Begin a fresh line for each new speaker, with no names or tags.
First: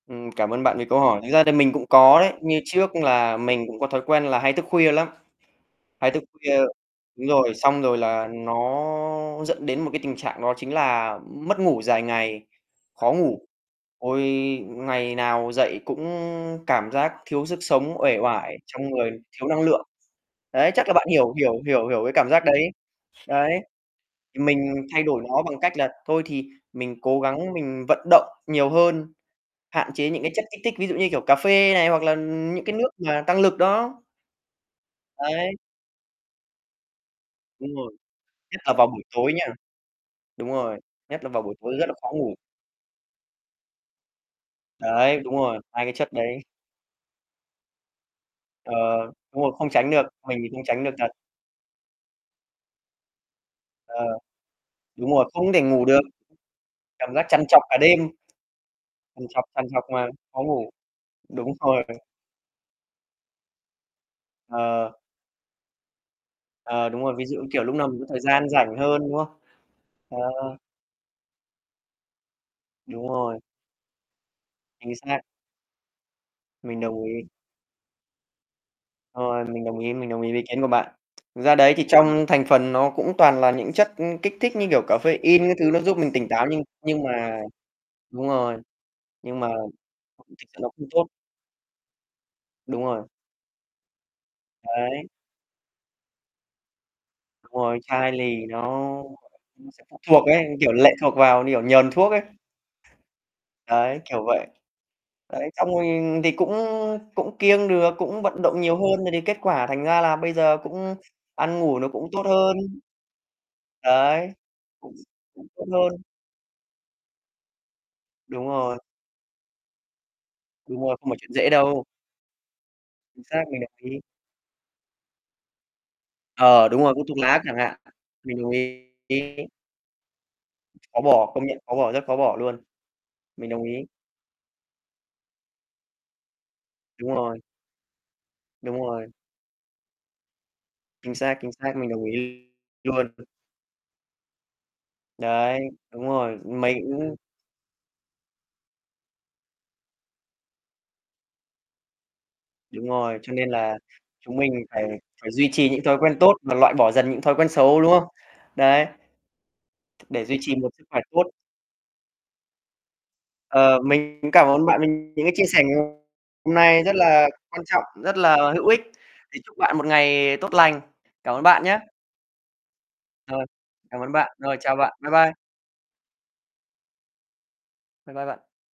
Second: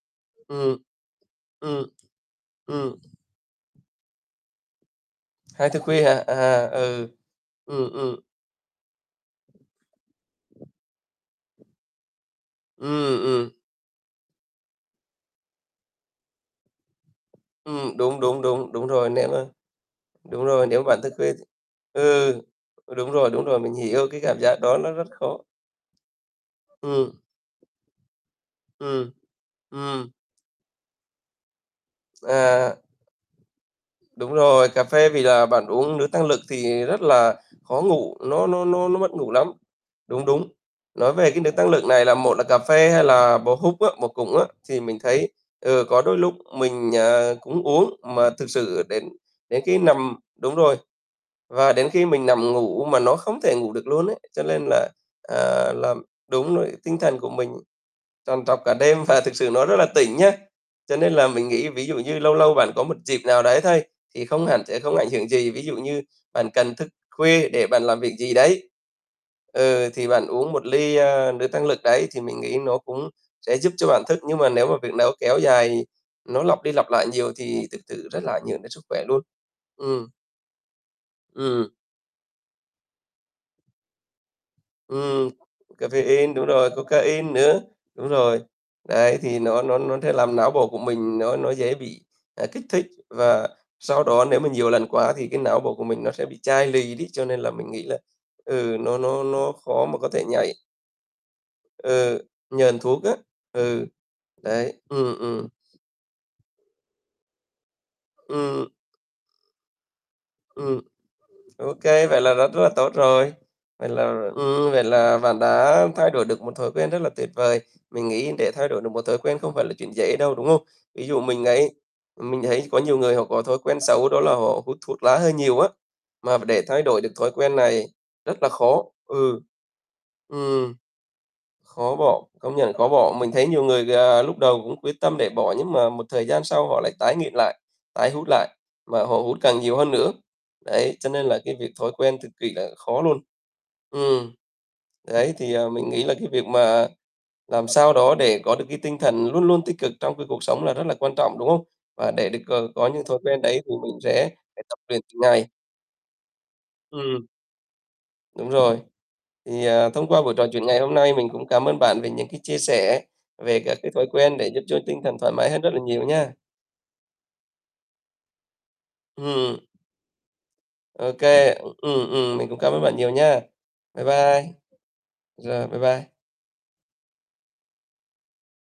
Ừm, cảm ơn
Ừm,
bạn vì câu hỏi. Thực ra thì mình cũng
ừm,
có đấy, như
ừm.
trước là mình cũng có thói quen là hay thức khuya lắm,
Hay thức khuya
hay
hả?
thức khuya
À, ừ.
đúng rồi, xong
Ừm,
rồi
ừm.
là nó dẫn đến một cái tình trạng, đó chính là mất ngủ dài ngày, khó
Ừm,
ngủ.
ừm.
Ôi, ngày nào dậy cũng cảm giác thiếu sức
Ừm,
sống, uể
đúng, đúng,
oải
đúng, đúng
trong
rồi.
người,
Nếu mà
thiếu năng lượng.
đúng rồi,
Đấy,
nếu
chắc là
bạn
bạn
thức khuya
hiểu
thì
hiểu hiểu hiểu cái cảm
ừ,
giác đấy.
ừ, đúng rồi, đúng
Đấy,
rồi, mình hiểu cái cảm giác đó
mình
nó
thay
rất
đổi
khó
nó bằng cách là thôi thì mình
Ừm.
cố gắng mình vận động nhiều
Ừm,
hơn, hạn chế
ừm.
những cái chất kích thích ví dụ, như kiểu, cà phê này hoặc là những cái
À.
nước mà tăng lực đó.
Đúng rồi, cà phê, vì là
Đấy.
bạn uống nước tăng lực thì rất là
Đúng
khó
rồi,
ngủ, nó
nhất
nó
là vào
nó nó
buổi
mất ngủ
tối nhá.
lắm. Đúng,
Đúng
đúng.
rồi,
Nói
nhất là
về cái
vào
nước
buổi
tăng
tối
lực
rất là
này
khó
là
ngủ.
một là cà phê, hai là bò húc á bò cụng á, thì mình
Đấy,
thấy,
đúng rồi,
ừ,
2 cái
có
chất
đôi lúc
đấy.
mình, à, cũng uống, mà thực
Ờ,
sự đến
đúng rồi,
đến
không
khi
tránh được,
nằm
mình thì
đúng
không
rồi,
tránh được thật.
và đến khi mình nằm ngủ mà nó không thể ngủ được
Ờ,
luôn ấy, cho nên là,
đúng rồi, không thể
ờ,
ngủ được.
làm đúng rồi, tinh
Cảm
thần
giác
của
trằn
mình
trọc cả đêm,
trằn trọc cả đêm và
trằn
thực
trọc,
sự
trằn
nó rất
trọc
là
mà
tỉnh nhá.
khó ngủ.
Cho nên là mình
Đúng
nghĩ,
rồi.
ví dụ như lâu lâu bạn có một dịp nào đấy thôi, thì không hẳn sẽ
Ờ.
không ảnh hưởng gì. Ví dụ như bạn cần thức
Ờ, đúng rồi, ví dụ,
khuya
kiểu,
để
lúc
bạn
nào mình
làm
có
việc
thời
gì
gian
đấy,
rảnh hơn, đúng không?
ừ, thì
Ờ.
bạn uống 1 ly, a, nước tăng lực đấy, thì mình nghĩ nó
Đúng
cũng
rồi.
sẽ giúp cho bạn thức nhưng mà nếu mà
Chính
việc nào
xác.
kéo dài, nó lặp đi
Mình
lặp
đồng
lại
ý.
nhiều thì thực sự rất là ảnh hưởng đến sức khỏe luôn.
Rồi, mình đồng ý,
Ừm.
mình đồng ý với ý kiến của bạn. Ra
Ừm.
đấy thì trong thành phần nó cũng toàn là những chất kích thích như, kiểu,
Ừm,
caffein các thứ, nó giúp mình tỉnh
caffein,
táo,
đúng
nhưng
rồi,
nhưng
cocain
mà
nữa, đúng
đúng
rồi.
rồi,
Đấy thì
nhưng mà
nó nó nó sẽ làm não bộ
nó
của
không tốt.
mình nó nó dễ bị, à, kích
Đúng
thích
rồi.
và sau đó nếu mà nhiều lần
Đấy.
quá thì cái não bộ của mình nó sẽ bị chai lì đi, cho nên là
Đúng
mình
rồi,
nghĩ là,
chai lì, nó
ừ, nó nó nó
cũng sẽ
khó mà
phụ
có thể
thuộc ấy,
nhạy.
kiểu, lệ thuộc vào, kiểu, nhờn thuốc
Ừ,
ấy.
nhờn thuốc á, ừ.
Đấy, kiểu vậy.
Đấy. Ừm, ừm.
Đấy, xong rồi thì cũng cũng kiêng được, cũng vận động
Ừm.
nhiều hơn, rồi thì kết quả thành ra là bây giờ
Ừm,
cũng ăn
ô
ngủ nó
kê,
cũng
vậy
tốt
là rất
hơn.
rất là tốt rồi. Vậy là
Đấy,
ừm, vậy
[unintelligible]
là bạn
vẫn
đã
hơn.
thay đổi được một thói quen rất là tuyệt vời. Mình nghĩ
Đúng
để thay
rồi.
đổi được một thói quen không phải là chuyện dễ đâu, đúng không?
Đúng rồi,
Ví
không phải
dụ
chuyện
mình
dễ
ấy
đâu.
mình thấy có nhiều người
Chính
họ có
xác,
thói
mình
quen
đồng ý.
xấu đó là họ hút thuốc lá hơi nhiều á, mà để
Ờ, đúng
thay
rồi,
đổi
hút
được
thuốc
thói
lá
quen
chẳng hạn.
này rất
Mình
là
đồng ý.
khó. Ừ. Ừm.
Khó bỏ, công nhận khó bỏ,
Khó
rất khó
bỏ,
bỏ
công
luôn.
nhận khó bỏ. Mình thấy
Mình đồng
nhiều
ý.
người, ờ, lúc đầu cũng quyết tâm để bỏ, nhưng mà một thời gian sau họ lại
Đúng
tái nghiện
rồi.
lại, tái hút lại
Đúng
mà
rồi.
họ hút càng nhiều hơn nữa. Đấy, cho
Chính
nên
xác,
là
chính
cái việc
xác, mình
thói
đồng
quen cực
ý
kỳ là khó
luôn.
luôn.
[unintelligible]
Ừm. Đấy thì,
Đấy,
à, mình
đúng
nghĩ là cái
rồi,
việc mà
mình [unintelligible]
làm sao đó để có được cái tinh thần luôn luôn tích cực trong cái cuộc sống là rất là quan trọng, đúng không? Và để được, ờ, có
Đúng
những thói
rồi, cho
quen
nên
đấy thì
là
mình sẽ
chúng mình
phải tập
phải
luyện từng
phải
ngày.
duy trì những thói quen tốt và loại bỏ dần những
Ừm.
thói quen xấu, đúng không?
Đúng rồi.
Đấy,
Thì, à, thông qua
để
buổi
duy
trò
trì
chuyện
một
ngày
sức
hôm
khỏe
nay,
tốt.
mình cũng cảm ơn bạn về những cái chia sẻ, về các
Ờ,
cái thói
mình
quen để
cảm
giúp
ơn
cho
bạn vì
tinh thần
những
thoải
cái chia
mái hơn
sẻ
rất là nhiều nha.
hôm nay, rất là quan trọng, rất là hữu ích. Thì chúc
Ừm.
bạn một ngày tốt lành.
Ô
Cảm ơn
kê,
bạn nhá.
ừm, ừm, mình cũng cảm ơn bạn nhiều nha.
Rồi, cảm
Bye
ơn bạn.
bye.
Rồi, chào bạn. Bye bye.
Rồi, bye bye.
Bye bye bạn.